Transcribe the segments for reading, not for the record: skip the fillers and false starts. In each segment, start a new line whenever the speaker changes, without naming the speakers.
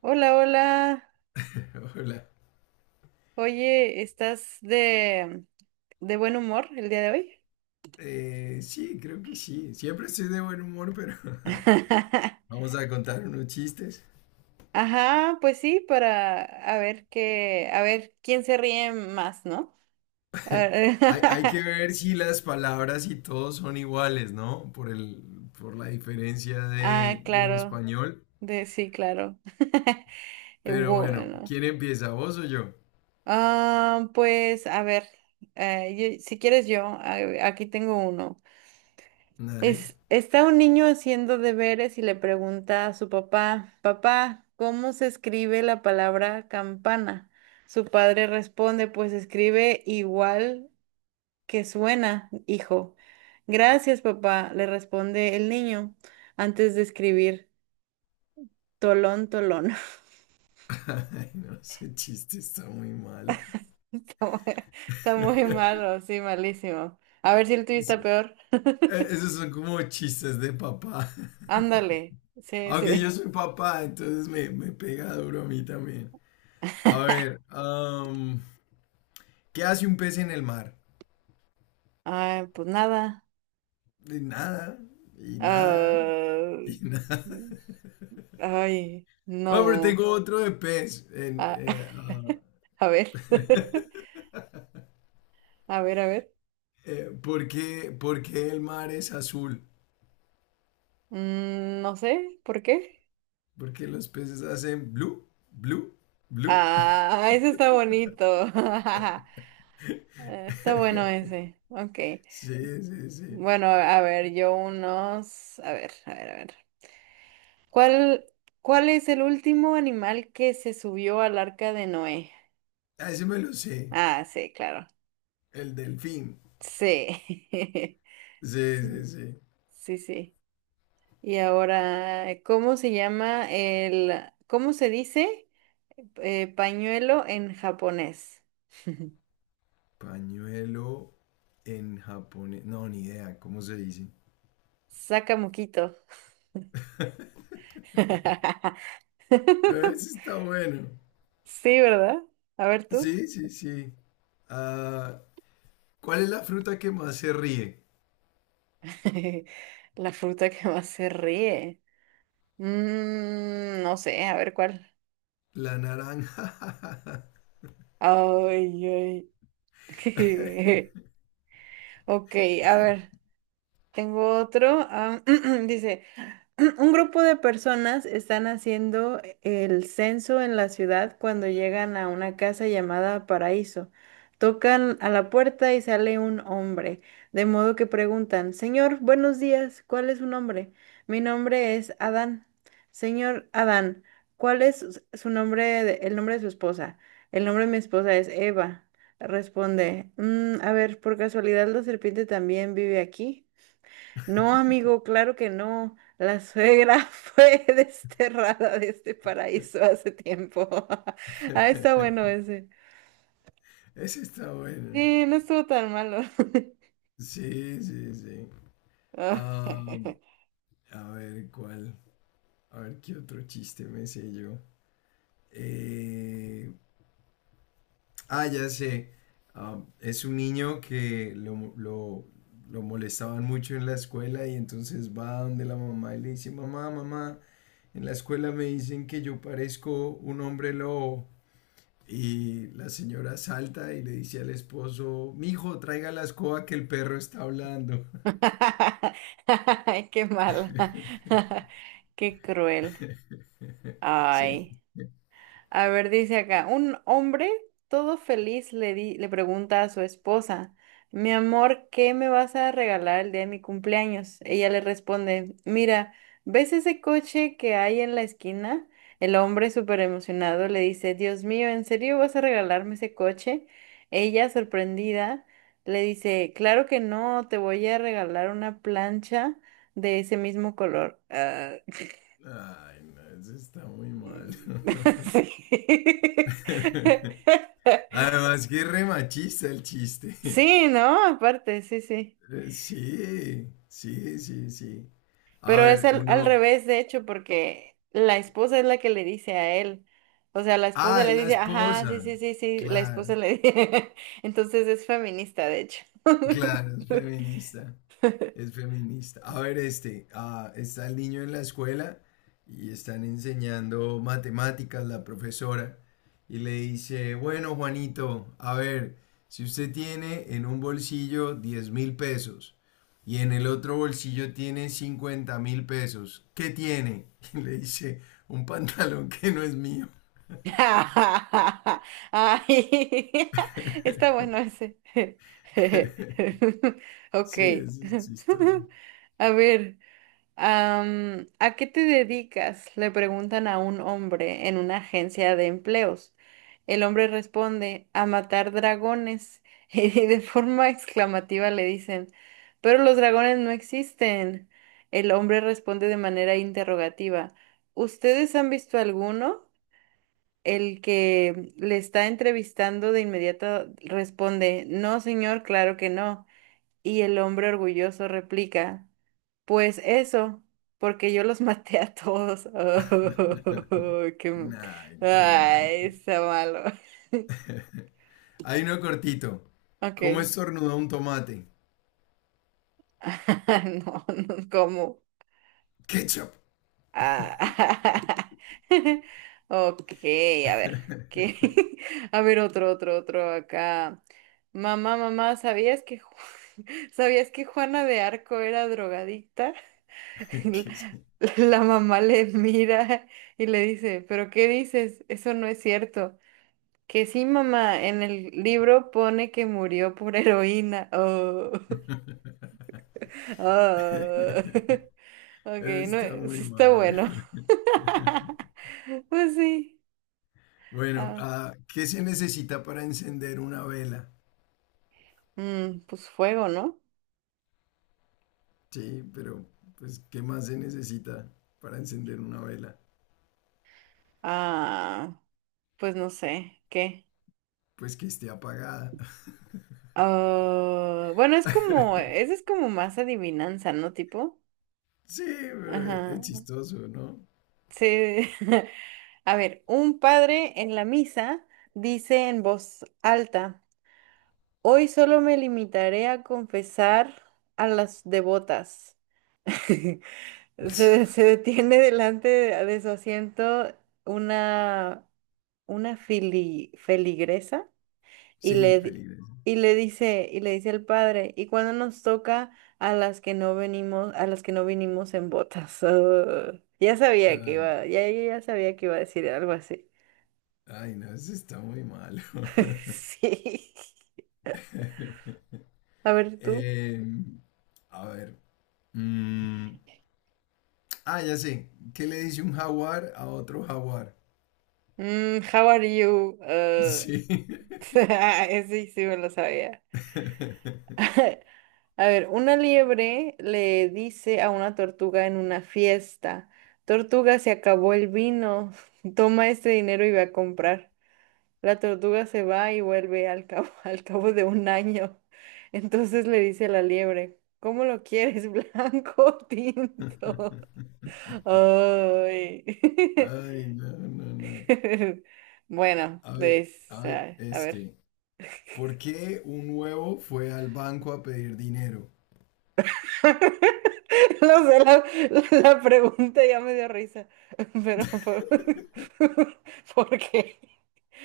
Hola, hola.
Hola.
Oye, ¿estás de buen humor el día de hoy?
Sí, creo que sí. Siempre estoy de buen humor, pero vamos a contar unos chistes.
Ajá, pues sí, para a ver qué, a ver quién se ríe más, ¿no? A ver,
Hay que ver si las palabras y todo son iguales, ¿no? Por la diferencia
ah,
del
claro,
español.
de sí, claro.
Pero bueno,
Bueno,
¿quién empieza, vos o yo?
pues a ver, si quieres yo, aquí tengo uno.
Dale.
Está un niño haciendo deberes y le pregunta a su papá, papá, ¿cómo se escribe la palabra campana? Su padre responde, pues se escribe igual que suena, hijo. Gracias, papá, le responde el niño antes de escribir tolón, tolón.
Ay, no, ese chiste está muy mal.
Está muy está muy malo, sí, malísimo. A ver si el tuyo
Sí,
está peor.
eh, Esos son como chistes de papá.
Ándale, sí,
Aunque yo
sí.
soy papá, entonces me pega duro a mí también. A ver, ¿qué hace un pez en el mar?
Ay, pues nada.
Y nada, y nada,
Ah,
y nada.
ay,
Bueno, pero
no.
tengo otro de pez.
A, a ver. A ver, a ver.
Por qué el mar es azul?
Mm, no sé, ¿por qué?
Porque los peces hacen blue, blue, blue.
Ah, ese está bonito. Está bueno ese. Ok.
Sí, sí, sí.
Bueno, a ver, yo unos. A ver, a ver, a ver. ¿Cuál, ¿cuál es el último animal que se subió al arca de Noé?
Ah, ese me lo sé.
Ah, sí, claro.
El delfín.
Sí.
Sí, sí,
Sí,
sí.
sí, sí. Y ahora, ¿cómo se dice pañuelo en japonés?
Pañuelo en japonés. No, ni idea. ¿Cómo se dice?
Sakamoquito.
Ese está bueno.
Sí, ¿verdad? A ver tú.
Sí, sí, sí. Ah, ¿cuál es la fruta que más se ríe?
La fruta que más se ríe. Mm, no sé, a ver cuál.
La naranja.
Ay, ay. Ok, a ver, tengo otro. Dice. Un grupo de personas están haciendo el censo en la ciudad cuando llegan a una casa llamada Paraíso. Tocan a la puerta y sale un hombre, de modo que preguntan, señor, buenos días, ¿cuál es su nombre? Mi nombre es Adán. Señor Adán, ¿cuál es su nombre, el nombre de su esposa? El nombre de mi esposa es Eva. Responde, "Mm, a ver, por casualidad la serpiente también vive aquí. No, amigo, claro que no. La suegra fue desterrada de este paraíso hace tiempo". Ah, está bueno ese.
Ese está bueno.
Sí, no estuvo tan malo.
Sí, sí, sí.
Ah.
Ah, a ver, ¿cuál? A ver, ¿qué otro chiste me sé yo? Eh, ya sé. Ah, es un niño que lo molestaban mucho en la escuela y entonces va donde la mamá y le dice, mamá, mamá, en la escuela me dicen que yo parezco un hombre lobo. Y la señora salta y le dice al esposo, mijo, traiga la escoba que el perro está hablando.
Ay, qué mala. Qué cruel.
Sí.
Ay. A ver, dice acá, un hombre todo feliz le pregunta a su esposa, mi amor, ¿qué me vas a regalar el día de mi cumpleaños? Ella le responde, mira, ¿ves ese coche que hay en la esquina? El hombre súper emocionado le dice, Dios mío, ¿en serio vas a regalarme ese coche? Ella, sorprendida, le dice, claro que no, te voy a regalar una plancha de ese mismo color. Ah,
Ay, no, eso está muy mal.
sí. Sí,
Además que es re machista el chiste.
sí, ¿no? Aparte, sí, sí.
Sí, sí, sí, sí. A
Pero es
ver,
al, al
uno...
revés, de hecho, porque la esposa es la que le dice a él. O sea, la esposa
Ah,
le
es la
dice, ajá,
esposa.
sí, sí, sí, sí, la
Claro,
esposa le dice. Entonces es feminista, de hecho.
claro, es feminista. Es feminista. A ver, está el niño en la escuela y están enseñando matemáticas la profesora y le dice, bueno, Juanito, a ver, si usted tiene en un bolsillo 10.000 pesos y en el otro bolsillo tiene 50.000 pesos, ¿qué tiene? Y le dice, un pantalón que no es mío.
Ay, está bueno ese. Ok.
Sí, eso es chistoso.
A ver. ¿A qué te dedicas? Le preguntan a un hombre en una agencia de empleos. El hombre responde, a matar dragones. Y de forma exclamativa le dicen, pero los dragones no existen. El hombre responde de manera interrogativa, ¿ustedes han visto alguno? El que le está entrevistando de inmediato responde, no, señor, claro que no. Y el hombre orgulloso replica. Pues eso, porque yo los maté a todos. Oh, qué...
Nah, qué mal.
ay, está malo.
Hay uno cortito. ¿Cómo
Ok.
estornuda un tomate?
No, no, ¿cómo?
Ketchup.
Ah. Ok, a ver. ¿Qué? A ver, otro, otro, otro acá. Mamá, mamá, ¿sabías que Juana de Arco era drogadicta? La
Ketchup.
la mamá le mira y le dice, ¿pero qué dices? Eso no es cierto. Que sí, mamá, en el libro pone que murió por heroína. Oh, oh. Ok, no,
Está muy
sí está
mal.
bueno. Pues sí.
Bueno,
Ah,
ah, ¿qué se necesita para encender una vela?
mm, pues fuego, ¿no?
Sí, pero pues ¿qué más se necesita para encender una vela?
Ah, pues no sé, ¿qué?
Pues que esté apagada.
Ah, bueno, es como, ese es como más adivinanza, ¿no? Tipo.
Sí, pero
Ajá.
es chistoso, ¿no?
Sí. A ver, un padre en la misa dice en voz alta. Hoy solo me limitaré a confesar a las devotas. Se detiene delante de su asiento una, una feligresa y
Sí,
le, di-
Felipe.
y le dice el padre, ¿y cuando nos toca a las que no venimos, a las que no vinimos en botas? Ah, ya sabía que
Ah,
iba, ya ya sabía que iba a decir algo así.
ay, no, eso está muy malo.
Sí. A ver tú.
Eh, a ver. mm, ya sé. ¿Qué le dice un jaguar a otro jaguar?
Mm, how are you?
Sí.
Sí, sí, me lo sabía. A ver, una liebre le dice a una tortuga en una fiesta, tortuga, se acabó el vino, toma este dinero y ve a comprar. La tortuga se va y vuelve al cabo, al cabo de un año. Entonces le dice la liebre, ¿cómo lo quieres, blanco o tinto? Ay.
Ay, no, no, no.
Bueno,
A ver,
pues,
a ver,
a ver.
este. ¿Por qué un huevo fue al banco a pedir dinero?
No sé, la pregunta ya me dio risa, pero ¿por qué?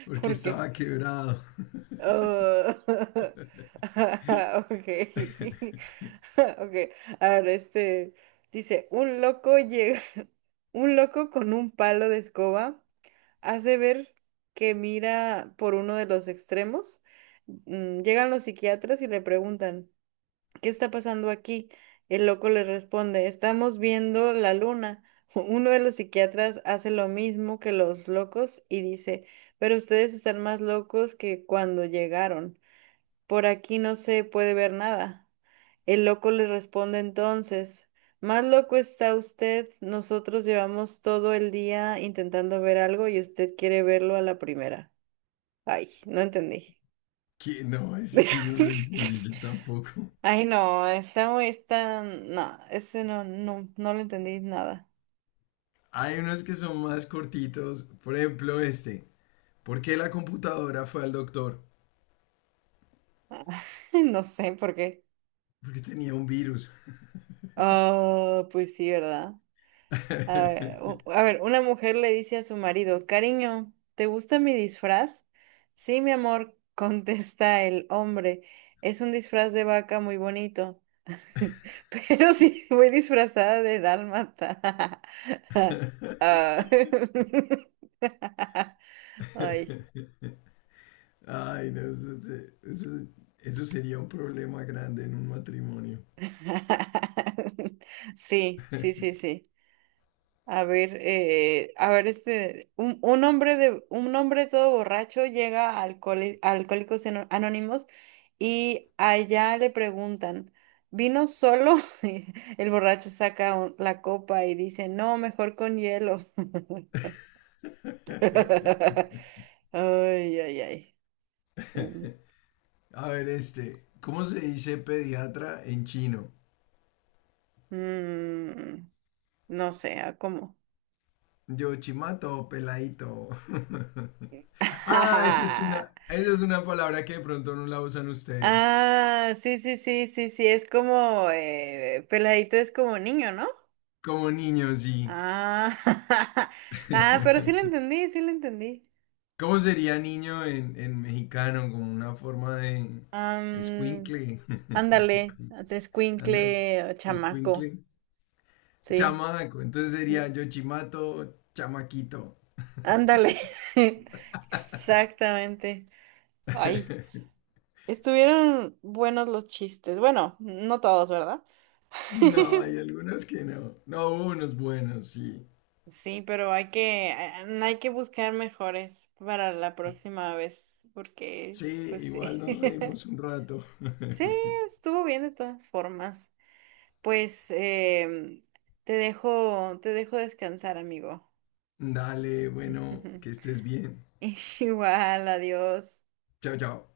Porque
¿Por qué?
estaba quebrado.
Oh, ah, ok, ok. A ver, este dice, un loco llega, un loco con un palo de escoba hace ver que mira por uno de los extremos. Mm, llegan los psiquiatras y le preguntan. ¿Qué está pasando aquí? El loco le responde, estamos viendo la luna. Uno de los psiquiatras hace lo mismo que los locos y dice, pero ustedes están más locos que cuando llegaron. Por aquí no se puede ver nada. El loco le responde entonces, más loco está usted, nosotros llevamos todo el día intentando ver algo y usted quiere verlo a la primera. Ay, no entendí.
Que no, ese sí no lo entendí yo tampoco.
Ay, no, está muy, está, no, ese no, no, no lo entendí nada.
Hay unos que son más cortitos. Por ejemplo, este. ¿Por qué la computadora fue al doctor?
No sé por qué.
Porque tenía un virus.
Ah, pues sí, ¿verdad? A ver, a ver, una mujer le dice a su marido, cariño, ¿te gusta mi disfraz? Sí, mi amor, contesta el hombre, es un disfraz de vaca muy bonito, pero sí, voy disfrazada de dálmata. Ah. Ay.
Ay, no, eso, se- eso- eso sería un problema grande en un matrimonio.
Sí, sí, sí, sí. A ver, este, un hombre todo borracho llega a a Anónimos y allá le preguntan, ¿vino solo? Y el borracho saca la copa y dice, no, mejor con hielo. Ay, ay, ay. Mm,
A ver, este, ¿cómo se dice pediatra en chino?
mm, no sé, ¿a ¿cómo?
Yo chimato, peladito. Ah, esa es una palabra que de pronto no la usan ustedes.
Ah, sí, sí, sí, sí, sí, es como, peladito es como niño, ¿no?
Como niños, sí.
Ah, ah, pero sí lo entendí, sí lo entendí.
¿Cómo sería niño en mexicano? Como una forma de
Am,
escuincle.
ándale,
Ándale,
escuincle, chamaco,
escuincle.
sí.
Chamaco, entonces sería Yochimato, chamaquito.
Ándale, exactamente. Ay, estuvieron buenos los chistes. Bueno, no todos, ¿verdad?
No, hay algunos que no. No, hubo unos buenos, sí.
Sí, pero hay que buscar mejores para la próxima vez, porque,
Sí,
pues
igual
sí.
nos reímos un rato.
Sí, estuvo bien de todas formas. Pues te dejo descansar, amigo.
Dale, bueno, que estés bien.
Igual, adiós.
Chao, chao.